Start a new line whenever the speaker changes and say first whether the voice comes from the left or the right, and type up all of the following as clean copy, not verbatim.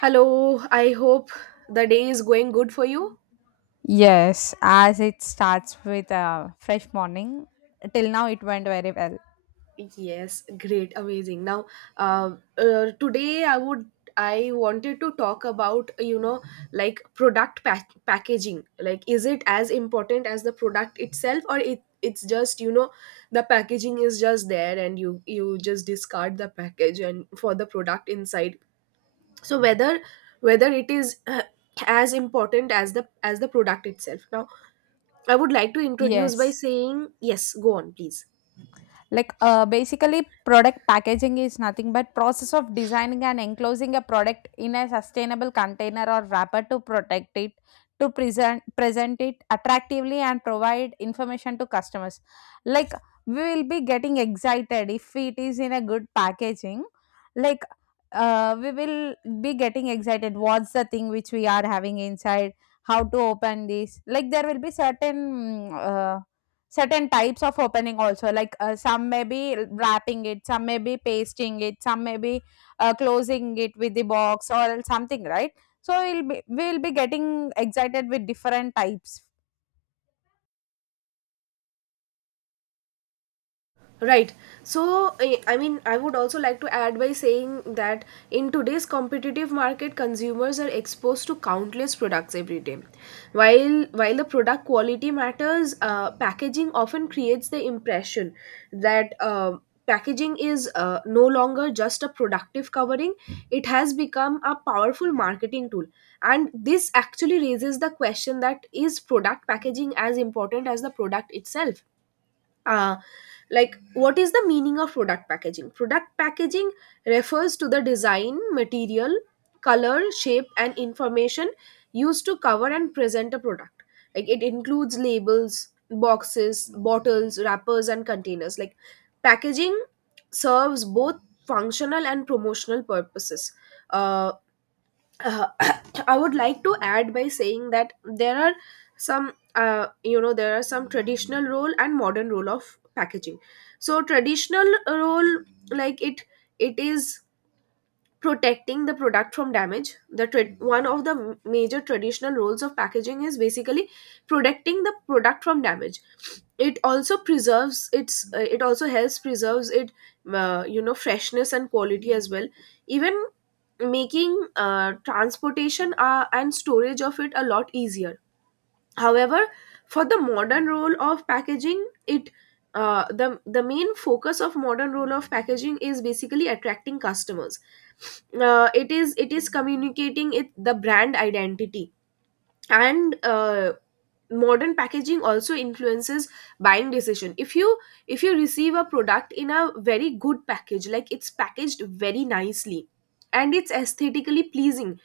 right: Hello, I hope the day is going good for you.
left: Yes, as it starts with a fresh morning. Till now, it went very well.
right: Yes, great, amazing. Now, uh, today I wanted to talk about like product packaging. Like, is it as important as the product itself, or it's just the packaging is just there and you just discard the package and for the product inside. So whether it is as important as the product itself. Now I would like to introduce by
left: Yes.
right: saying, yes, go on, please.
left: Like, basically, product packaging is nothing but process of designing and enclosing a product in a sustainable container or wrapper to protect it, to present it attractively and provide information to customers. Like, we will be getting excited if it is in a good packaging. Like, we will be getting excited. What's the thing which we are having inside? How to open this? Like, there will be certain certain types of opening also, like some may be wrapping it, some may be pasting it, some may be closing it with the box or something, right. So we'll be getting excited with different types.
right: Right. So, I mean, I would also like to add by saying that in today's competitive market, consumers are exposed to countless products every day. While the product quality matters, packaging often creates the impression that packaging is no longer just a productive covering; it has become a powerful marketing tool. And this actually raises the question that is product packaging as important as the product itself? uh, like, what is the meaning of product packaging? Product packaging refers to the design, material, color, shape, and information used to cover and present a product. Like, it includes labels, boxes, bottles, wrappers, and containers. Like packaging serves both functional and promotional purposes. uh, uh, I would like to add by saying that there are there are some traditional role and modern role of packaging. So traditional role, like it, it is protecting the product from damage. One of the major traditional roles of packaging is basically protecting the product from damage. It also preserves its it also helps preserves it freshness and quality as well, even making transportation and storage of it a lot easier. However, for the modern role of packaging, it the main focus of modern role of packaging is basically attracting customers. It is communicating it the brand identity, and modern packaging also influences buying decision. If you if you receive a product in a very good package, like it's packaged very nicely and it's aesthetically pleasing,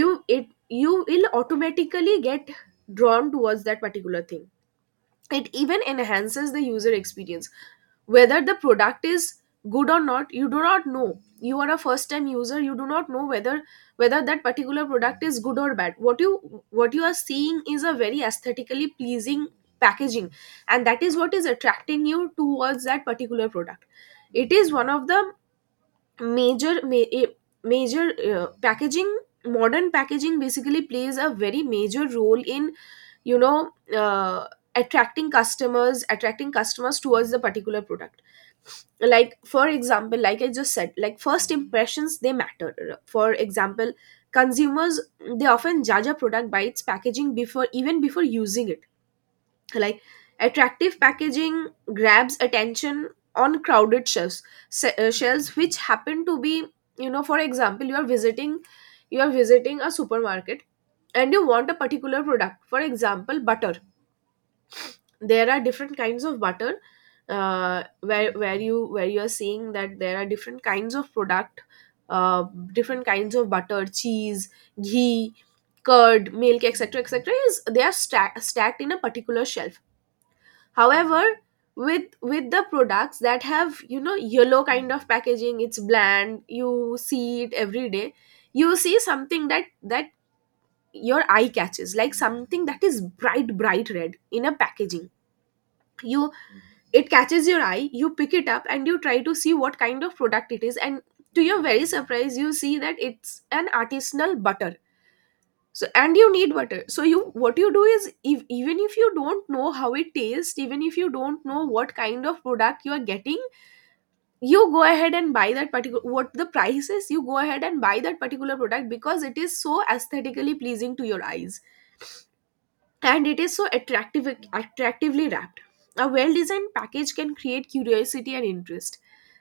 right: you will automatically get drawn towards that particular thing. It even enhances the user experience. Whether the product is good or not, you do not know. You are a first time user, you do not know whether that particular product is good or bad. What you are seeing is a very aesthetically pleasing packaging, and that is what is attracting you towards that particular product. It is one of the major ma- eh, major packaging modern packaging basically plays a very major role in you know uh, attracting customers, attracting customers towards the particular product. Like, for example, like I just said, like first impressions, they matter. For example, consumers, they often judge a product by its packaging before, even before using it. Like, attractive packaging grabs attention on crowded shelves, shelves which happen to be, you know. For example, you are visiting, you are visiting a supermarket and you want a particular product, for example butter. There are different kinds of butter. Where you, where you are seeing that there are different kinds of product, uh, different kinds of butter, cheese, ghee, curd, milk, etc., etc. is, they are stacked in a particular shelf. However, with the products that have, you know, yellow kind of packaging, it's bland, you see it every day. You see something that your eye catches, like something that is bright red in a packaging. You It catches your eye, you pick it up and you try to see what kind of product it is, and to your very surprise you see that it's an artisanal butter. So, and you need butter, so you what you do is, if, even if you don't know how it tastes, even if you don't know what kind of product you are getting, you go ahead and buy that particular, what the price is, you go ahead and buy that particular product because it is so aesthetically pleasing to your eyes and it is so attractive, attractively wrapped. A well designed package can create curiosity and interest,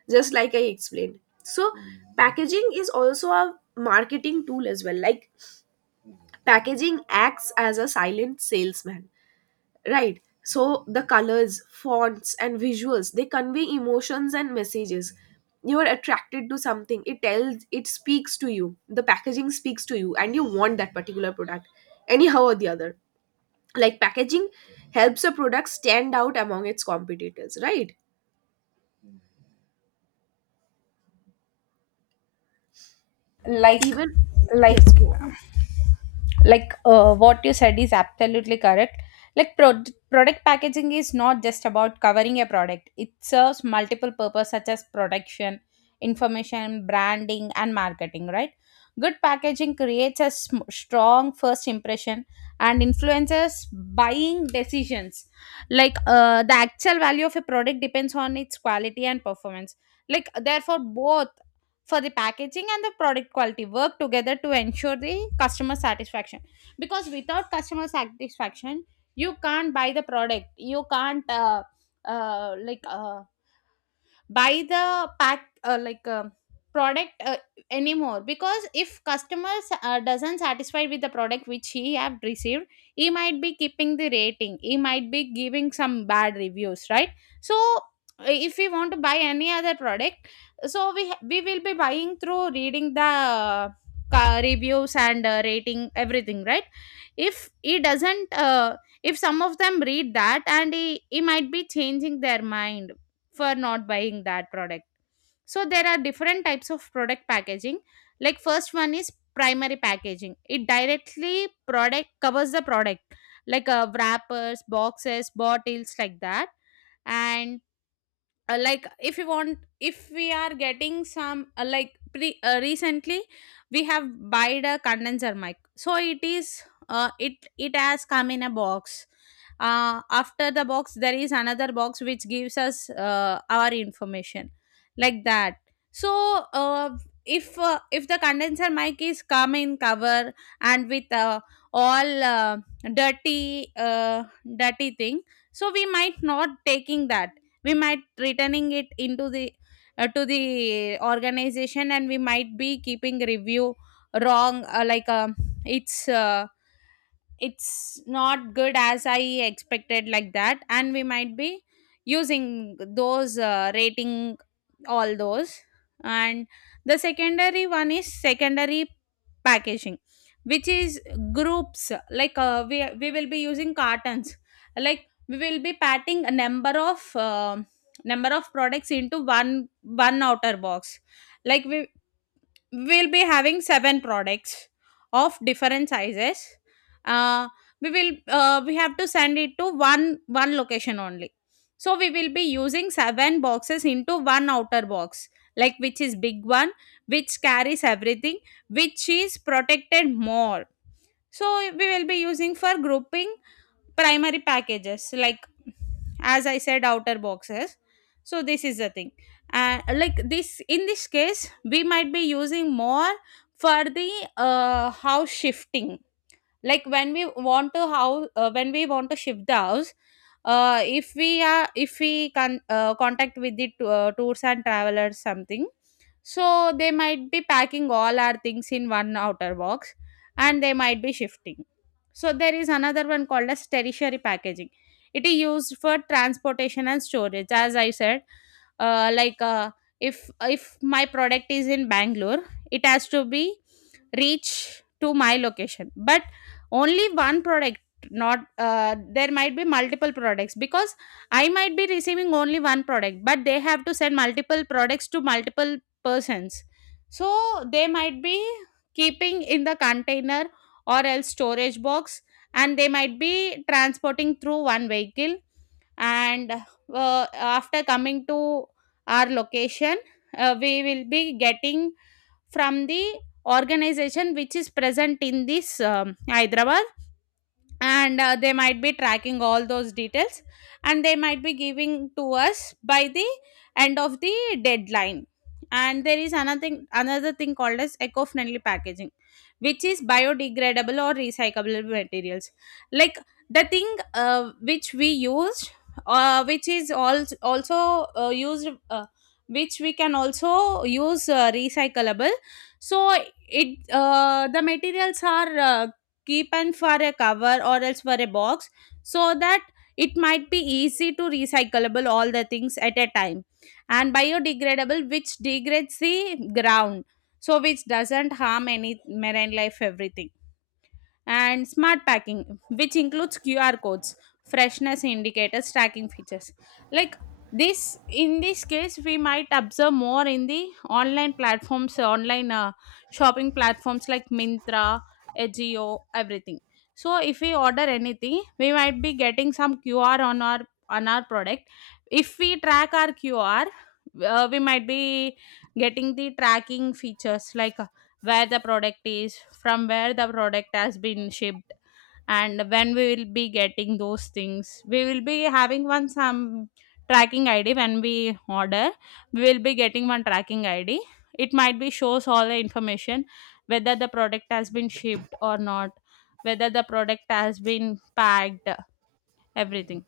right: just like I explained. So packaging is also a marketing tool as well. Like, packaging acts as a silent salesman, right? So the colors, fonts, and visuals, they convey emotions and messages. You are attracted to something, it tells, it speaks to you, the packaging speaks to you and you want that particular product anyhow or the other. Like, packaging helps a product stand out among its competitors, right?
left: like
right: Even
left: like
right: yes go.
left: like uh, what you said is absolutely correct. Like product packaging is not just about covering a product. It serves multiple purpose, such as production, information, branding and marketing, right. Good packaging creates a strong first impression and influences buying decisions. Like, the actual value of a product depends on its quality and performance. Like, therefore, both for the packaging and the product quality work together to ensure the customer satisfaction. Because without customer satisfaction, you can't buy the product. You can't uh, like uh, buy the pack like product anymore, because if customers doesn't satisfied with the product which he have received, he might be keeping the rating, he might be giving some bad reviews, right. So if we want to buy any other product, so we we will be buying through reading the reviews and rating, everything, right. If he doesn't if some of them read that, and he might be changing their mind for not buying that product. So there are different types of product packaging. Like, first one is primary packaging. It directly product covers the product, like wrappers, boxes, bottles, like that. And like if you want, if we are getting some like pre recently we have buyed a condenser mic, so it is it it has come in a box. After the box there is another box which gives us our information, like that. So uh, if the condenser mic is come in cover and with all dirty dirty thing, so we might not taking that. We might returning it into the to the organization, and we might be keeping review wrong, it's uh, it's not good as I expected, like that, and we might be using those rating, all those. And the secondary one is secondary packaging, which is groups, like we will be using cartons. Like we will be patting a number of products into one outer box. Like we'll be having seven products of different sizes. uh, we have to send it to one location only, so we will be using seven boxes into one outer box, like which is big one, which carries everything, which is protected more. So we will be using for grouping primary packages, like, as I said, outer boxes. So this is the thing, and like this, in this case, we might be using more for the house shifting. Like when we want to house when we want to shift the house, if we are, if we can contact with the tours and travelers something, so they might be packing all our things in one outer box, and they might be shifting. So there is another one called as tertiary packaging. It is used for transportation and storage, as I said. uh, like uh, if if my product is in Bangalore, it has to be reach to my location. But only one product, not there might be multiple products, because I might be receiving only one product but they have to send multiple products to multiple persons. So they might be keeping in the container or else storage box, and they might be transporting through one vehicle. And after coming to our location, we will be getting from the organization which is present in this Hyderabad, and they might be tracking all those details, and they might be giving to us by the end of the deadline. And there is another thing called as eco-friendly packaging, which is biodegradable or recyclable materials. Like the thing which we use, uh, which is al- also uh, used uh, which we can also use recyclable. So it the materials are keep and for a cover or else for a box, so that it might be easy to recyclable all the things at a time. And biodegradable which degrades the ground, so which doesn't harm any marine life, everything. And smart packing, which includes QR codes, freshness indicators, tracking features. Like this, in this case, we might observe more in the online platforms, online shopping platforms, like Mintra, Ajio, everything. So if we order anything, we might be getting some QR on our product. If we track our QR, we might be getting the tracking features, like where the product is, from where the product has been shipped, and when we will be getting those things. We will be having one some tracking id when we order. We will be getting one tracking id. It might be shows all the information, whether the product has been shipped or not, whether the product has been packed, everything.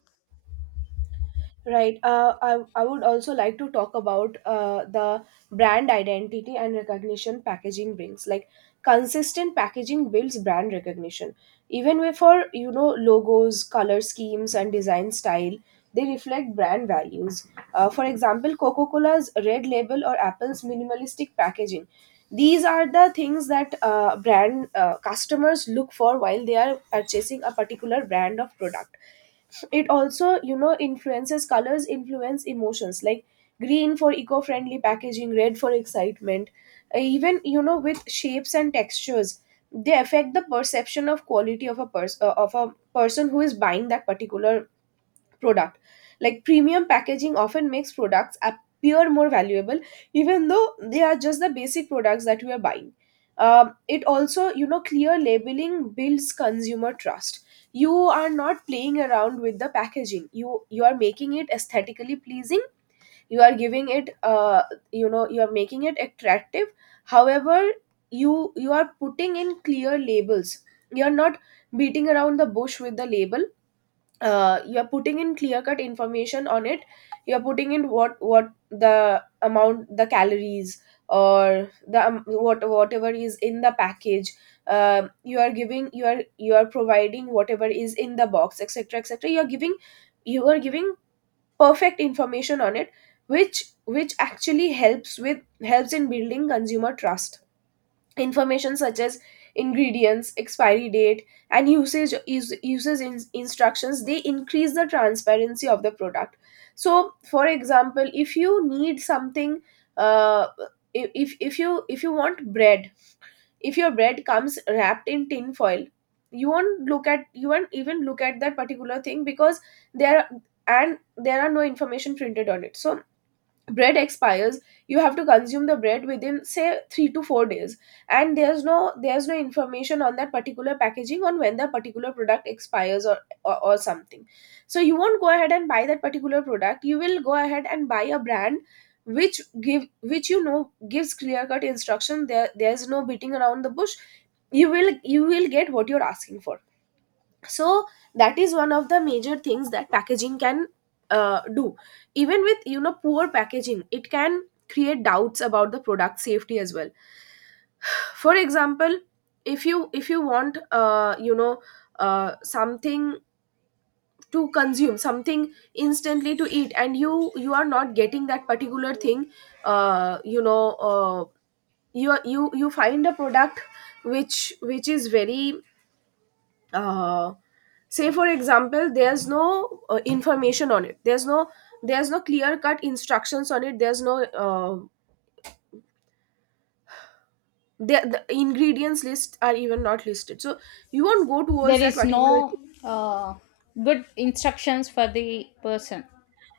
right: Right. I would also like to talk about the brand identity and recognition packaging brings. Like, consistent packaging builds brand recognition. Even with, for you know, logos, color schemes, and design style, they reflect brand values. For example, Coca Cola's red label or Apple's minimalistic packaging. These are the things that brand customers look for while they are purchasing a particular brand of product. It also, you know, influences colors, influence emotions, like green for eco-friendly packaging, red for excitement. Even, you know, with shapes and textures, they affect the perception of quality of a person, of a person who is buying that particular product. Like premium packaging often makes products appear more valuable, even though they are just the basic products that we are buying. It also, you know, clear labeling builds consumer trust. You are not playing around with the packaging. You are making it aesthetically pleasing. You are giving it, you know, you are making it attractive. However, you are putting in clear labels. You are not beating around the bush with the label. You are putting in clear cut information on it. You are putting in what the amount, the calories, or the what, whatever is in the package. You are giving, you are, you are providing whatever is in the box, etc., etc. You are giving perfect information on it, which actually helps with, helps in building consumer trust. Information such as ingredients, expiry date, and usage use, uses in, instructions, they increase the transparency of the product. So for example, if you need something, uh, if, you, if you want bread, if your bread comes wrapped in tin foil, you won't look at, you won't even look at that particular thing, because there, and there are no information printed on it. So bread expires, you have to consume the bread within, say, 3 to 4 days, and there's no, there's no information on that particular packaging on when that particular product expires, or, or something. So you won't go ahead and buy that particular product. You will go ahead and buy a brand which give which, you know, gives clear cut instruction. There, there's no beating around the bush. You will you will get what you're asking for. So that is one of the major things that packaging can do. Even with, you know, poor packaging, it can create doubts about the product safety as well. For example, if you want, something to consume, something instantly to eat, and you are not getting that particular thing, uh, you know uh, you you find a product which, is very, uh, say for example, there's no information on it, there's no, there's no clear cut instructions on it, there's no the, the ingredients list are even not listed, so you won't go towards
left: There
right: that
left: is
right: particular.
left: no uh, good instructions for the person.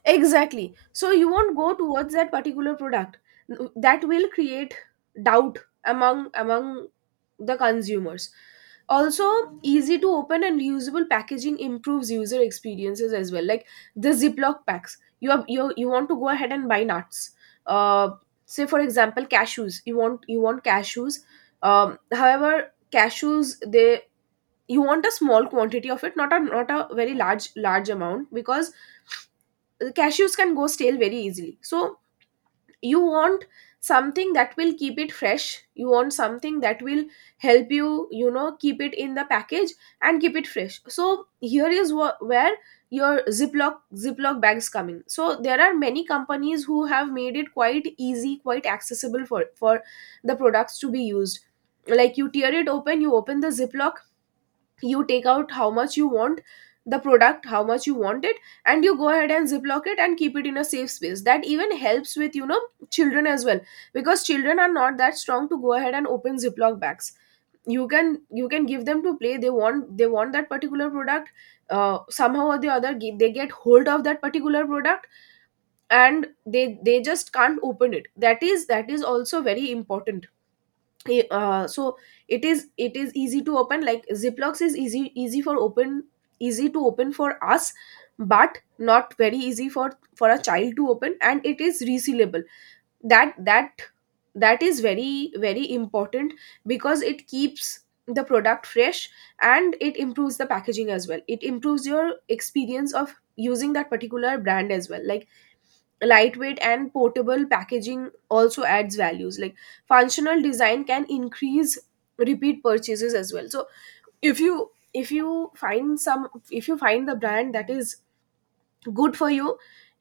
right: Exactly. So you won't go towards that particular product. That will create doubt among, among the consumers. Also, easy to open and reusable packaging improves user experiences as well. Like the Ziploc packs. You have, you want to go ahead and buy nuts. Uh, Say for example, cashews. You want cashews. However, cashews, they you want a small quantity of it, not a very large amount because cashews can go stale very easily, so you want something that will keep it fresh. You want something that will help you you know keep it in the package and keep it fresh. So here is where your ziploc bags come in. So there are many companies who have made it quite easy, quite accessible for the products to be used. Like, you tear it open, you open the ziploc, you take out how much you want the product, how much you want it, and you go ahead and ziplock it and keep it in a safe space. That even helps with, you know, children as well, because children are not that strong to go ahead and open ziploc bags. You can give them to play. They want that particular product. Somehow or the other, they get hold of that particular product, and they just can't open it. That is also very important. So it is easy to open. Like, ziplocs is easy for open, easy to open for us, but not very easy for a child to open, and it is resealable. That that that is very important because it keeps the product fresh, and it improves the packaging as well. It improves your experience of using that particular brand as well. Like, lightweight and portable packaging also adds values. Like, functional design can increase repeat purchases as well. So if you find some, if you find the brand that is good for you,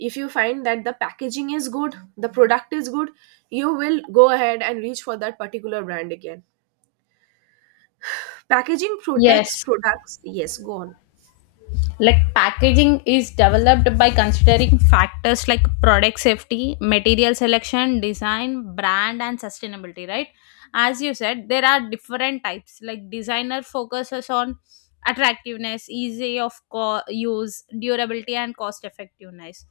right: if you find that the packaging is good, the product is good, you will go ahead and reach for that particular brand again. Packaging protects
left: Yes.
right: products. Yes, go on.
left: Like packaging is developed by considering factors like product safety, material selection, design, brand and sustainability, right. As you said, there are different types. Like designer focuses on attractiveness, easy of use, durability and cost effectiveness.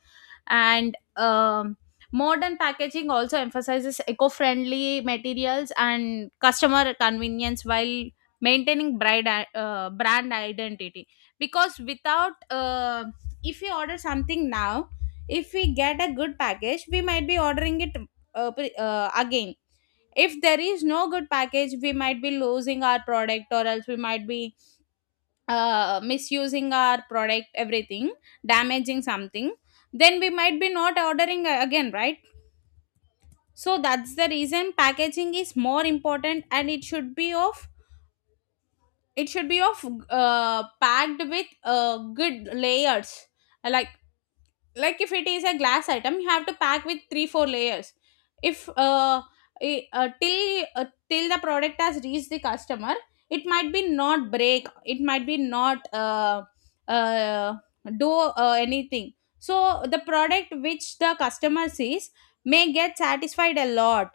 left: And modern packaging also emphasizes eco-friendly materials and customer convenience while maintaining brand identity. Because without if we order something now, if we get a good package, we might be ordering it again. If there is no good package, we might be losing our product, or else we might be misusing our product, everything, damaging something, then we might be not ordering again, right. So that's the reason packaging is more important, and it should be of it should be of packed with good layers. Like if it is a glass item, you have to pack with 3 or 4 layers. If till the product has reached the customer, it might be not break. It might be not uh, uh, do anything. So the product which the customer sees may get satisfied a lot.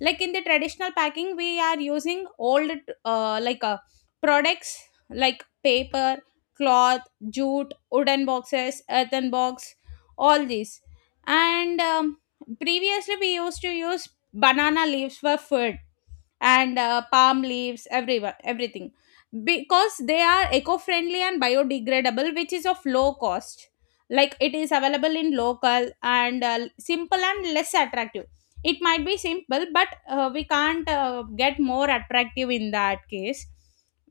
left: Like in the traditional packing, we are using old, uh, like uh, products, like paper, cloth, jute, wooden boxes, earthen box, all these. And previously we used to use banana leaves for food, and palm leaves, everything, because they are eco-friendly and biodegradable, which is of low cost, like it is available in local, and simple and less attractive. It might be simple, but we can't get more attractive in that case.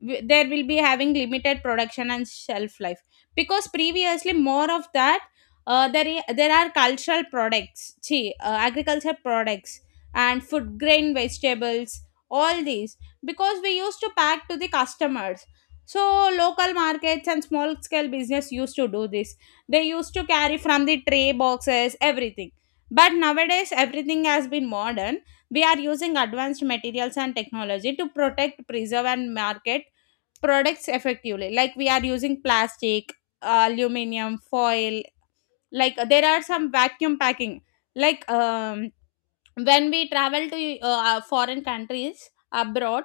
left: There will be having limited production and shelf life, because previously more of that, there are cultural products, see, agriculture products and food grain vegetables, all these, because we used to pack to the customers. So local markets and small scale business used to do this. They used to carry from the tray boxes, everything. But nowadays everything has been modern. We are using advanced materials and technology to protect, preserve and market products effectively, like we are using plastic, aluminum foil. Like, there are some vacuum packing. Like, when we travel to foreign countries abroad,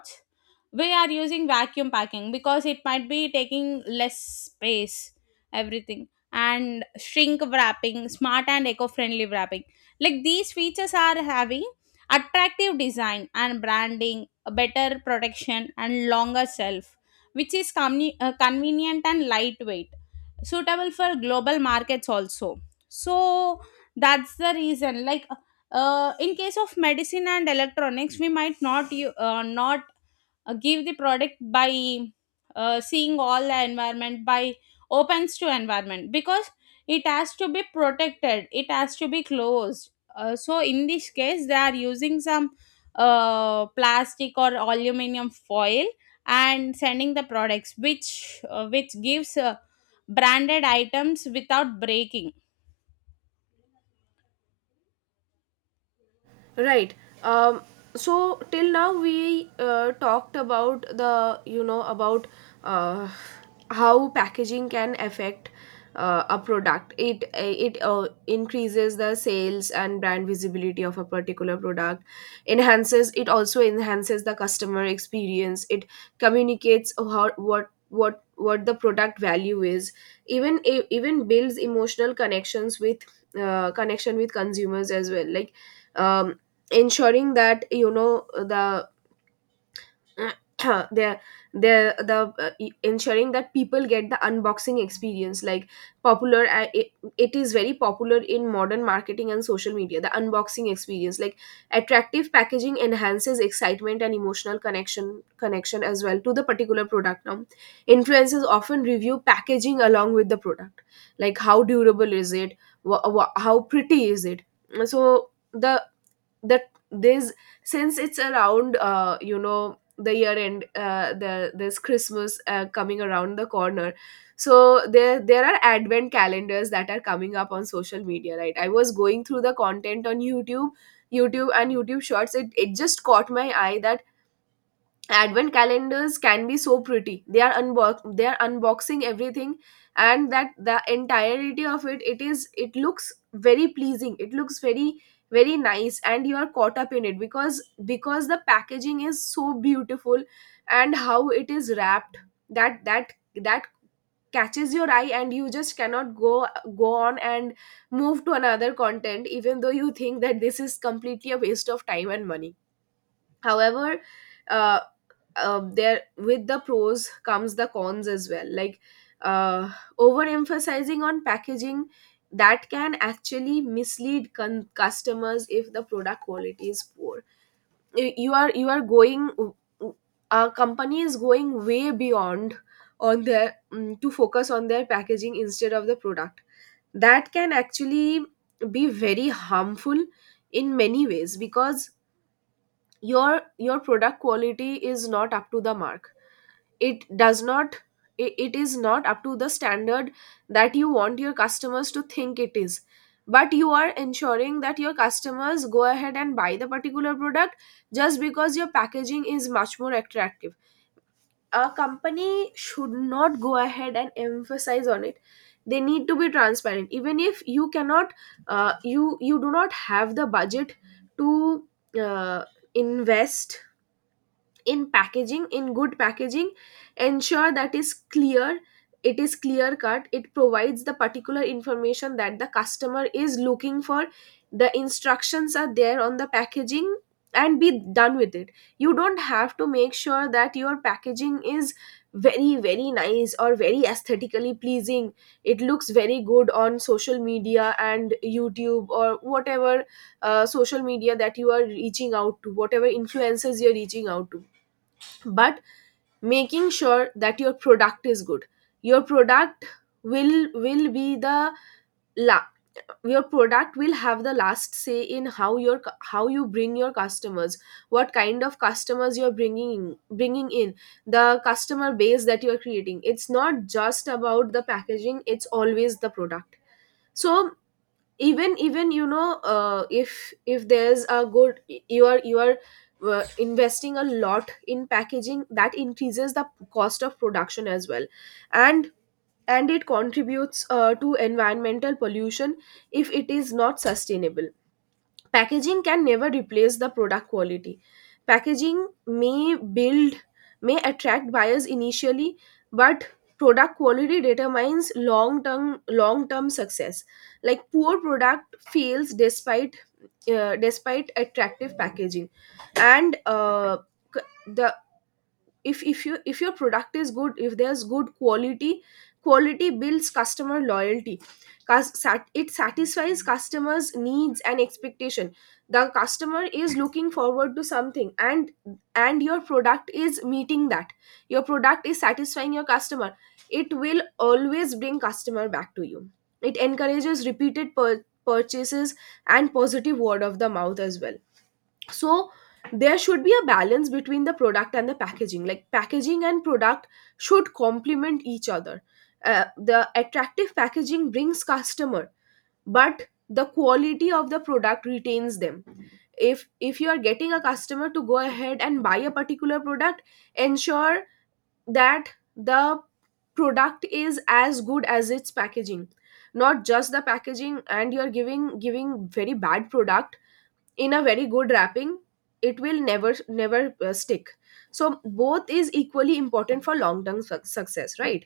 left: we are using vacuum packing because it might be taking less space, everything. And shrink wrapping, smart and eco-friendly wrapping, like these features are having attractive design and branding, a better protection and longer shelf, which is convenient and lightweight, suitable for global markets also. So that's the reason, like in case of medicine and electronics, we might not give the product by seeing all the environment by opens to environment, because it has to be protected, it has to be closed. So in this case they are using some plastic or aluminum foil and sending the products which gives branded items without breaking.
right: Right. Um, so till now we talked about, the you know, about uh, how packaging can affect a product. It increases the sales and brand visibility of a particular product. Enhances, it also enhances the customer experience. It communicates how, what the product value is. Even builds emotional connections with connection with consumers as well. Like, um, ensuring that, you know, the the ensuring that people get the unboxing experience. Like, popular, it is very popular in modern marketing and social media, the unboxing experience. Like, attractive packaging enhances excitement and emotional connection as well to the particular product. Now influencers often review packaging along with the product, like how durable is it, how pretty is it. So the, that there's, since it's around, you know, the year end, there's christmas coming around the corner. So there are advent calendars that are coming up on social media, right? I was going through the content on youtube and youtube shorts. It just caught my eye that advent calendars can be so pretty. They are unbox, they are unboxing everything, and that the entirety of it, it is it looks very pleasing. It looks very nice, and you are caught up in it because the packaging is so beautiful and how it is wrapped. That that that catches your eye, and you just cannot go on and move to another content even though you think that this is completely a waste of time and money. However, uh, there, with the pros comes the cons as well. Like, uh, overemphasizing on packaging, that can actually mislead customers if the product quality is poor. You are going, a company is going way beyond on their to focus on their packaging instead of the product. That can actually be very harmful in many ways because your product quality is not up to the mark. It does not, it is not up to the standard that you want your customers to think it is. But you are ensuring that your customers go ahead and buy the particular product just because your packaging is much more attractive. A company should not go ahead and emphasize on it. They need to be transparent. Even if you cannot, you, you do not have the budget to uh, invest in packaging, in good packaging, ensure that is clear, it is clear cut, it provides the particular information that the customer is looking for, the instructions are there on the packaging, and be done with it. You don't have to make sure that your packaging is very nice or very aesthetically pleasing. It looks very good on social media and youtube or whatever, social media that you are reaching out to, whatever influencers you're reaching out to. But making sure that your product is good, your product will be the, la- your product will have the last say in how your how you bring your customers, what kind of customers you're bringing in, the customer base that you're creating. It's not just about the packaging, it's always the product. So, even, even, you know, if there's a good, you are investing a lot in packaging, that increases the cost of production as well, and and it contributes to environmental pollution if it is not sustainable. Packaging can never replace the product quality. Packaging may build, may attract buyers initially, but product quality determines long term success. Like, poor product fails despite despite attractive packaging. And the, if you, if your product is good, if there's good quality, quality builds customer loyalty. It satisfies customers needs and expectation. The customer is looking forward to something, and your product is meeting that. Your product is satisfying your customer. It will always bring customer back to you. It encourages repeated purchases and positive word of the mouth as well. So there should be a balance between the product and the packaging. Like, packaging and product should complement each other. The attractive packaging brings customer, but the quality of the product retains them. If you are getting a customer to go ahead and buy a particular product, ensure that the product is as good as its packaging, not just the packaging and you are giving very bad product in a very good wrapping. It will never stick. So both is equally important for long term success, right?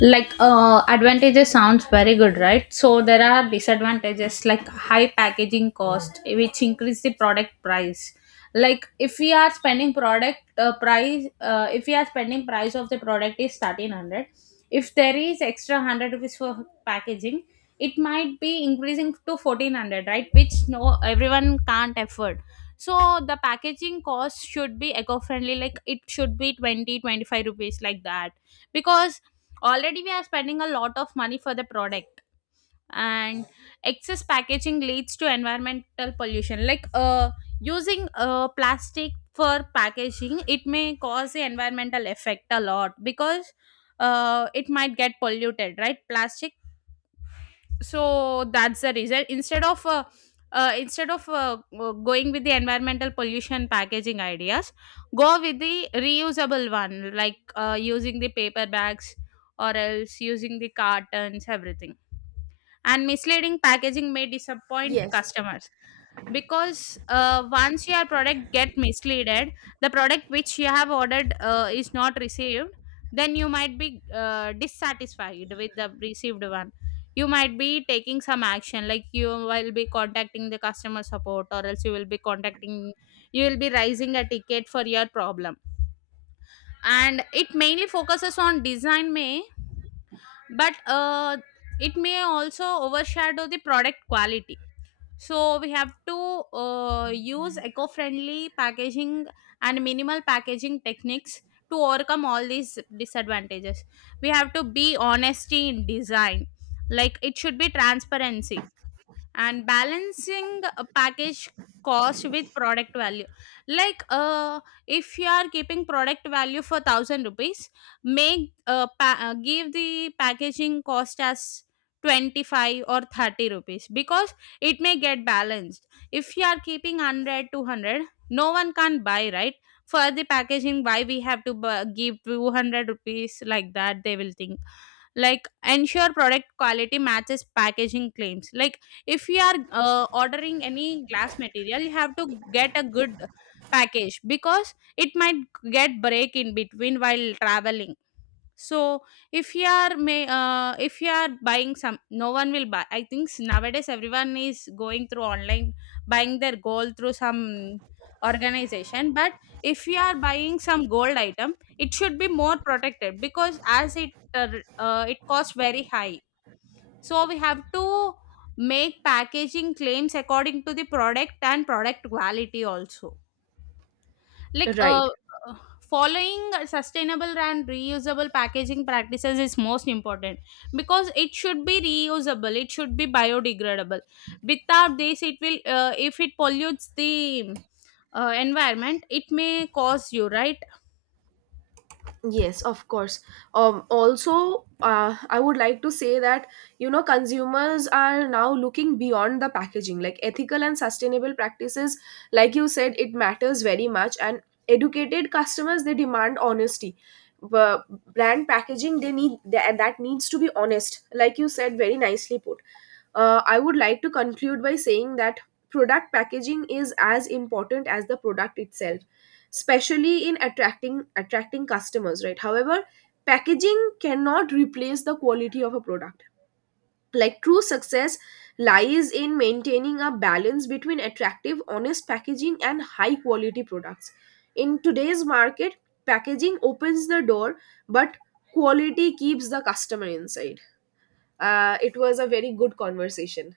left: Like advantages sounds very good, right, so there are disadvantages like high packaging cost which increase the product price. Like if we are spending product price if we are spending price of the product is 1,300, if there is extra 100 rupees for packaging, it might be increasing to 1,400, right, which no everyone can't afford. So the packaging cost should be eco-friendly, like it should be 20 25 rupees, like that, because already we are spending a lot of money for the product. And excess packaging leads to environmental pollution, like using plastic for packaging, it may cause the environmental effect a lot, because it might get polluted, right, plastic. So that's the reason instead of going with the environmental pollution packaging ideas, go with the reusable one, like using the paper bags or else using the cartons, everything. And misleading packaging may disappoint
right: Yes.
left: customers, because once your product get misleaded, the product which you have ordered is not received, then you might be dissatisfied with the received one. You might be taking some action, like you will be contacting the customer support, or else you will be raising a ticket for your problem. And it mainly focuses on design, may but it may also overshadow the product quality. So we have to use eco-friendly packaging and minimal packaging techniques to overcome all these disadvantages. We have to be honesty in design, like it should be transparency and balancing a package cost with product value. Like if you are keeping product value for 1,000 rupees, give the packaging cost as 25 or 30 rupees, because it may get balanced. If you are keeping 100 200, no one can buy, right. For the packaging why we have to give 200 rupees, like that they will think. Like ensure product quality matches packaging claims, like if you are ordering any glass material, you have to get a good package, because it might get break in between while traveling. So if you are may if you are buying some, no one will buy, I think nowadays everyone is going through online, buying their gold through some organization. But if you are buying some gold item, it should be more protected, because as it it costs very high. So we have to make packaging claims according to the product and product quality also. Like
right: Right.
left: uh, following sustainable and reusable packaging practices is most important, because it should be reusable. It should be biodegradable. Without this, it will if it pollutes the environment, it may cause you, right.
right: Yes, of course. Also, I would like to say that, you know, consumers are now looking beyond the packaging, like ethical and sustainable practices, like you said, it matters very much. And educated customers, they demand honesty, but brand packaging, they need that, that needs to be honest. Like you said, very nicely put. I would like to conclude by saying that product packaging is as important as the product itself, especially in attracting customers. Right. However, packaging cannot replace the quality of a product. Like, true success lies in maintaining a balance between attractive, honest packaging and high quality products. In today's market, packaging opens the door, but quality keeps the customer inside. It was a very good conversation.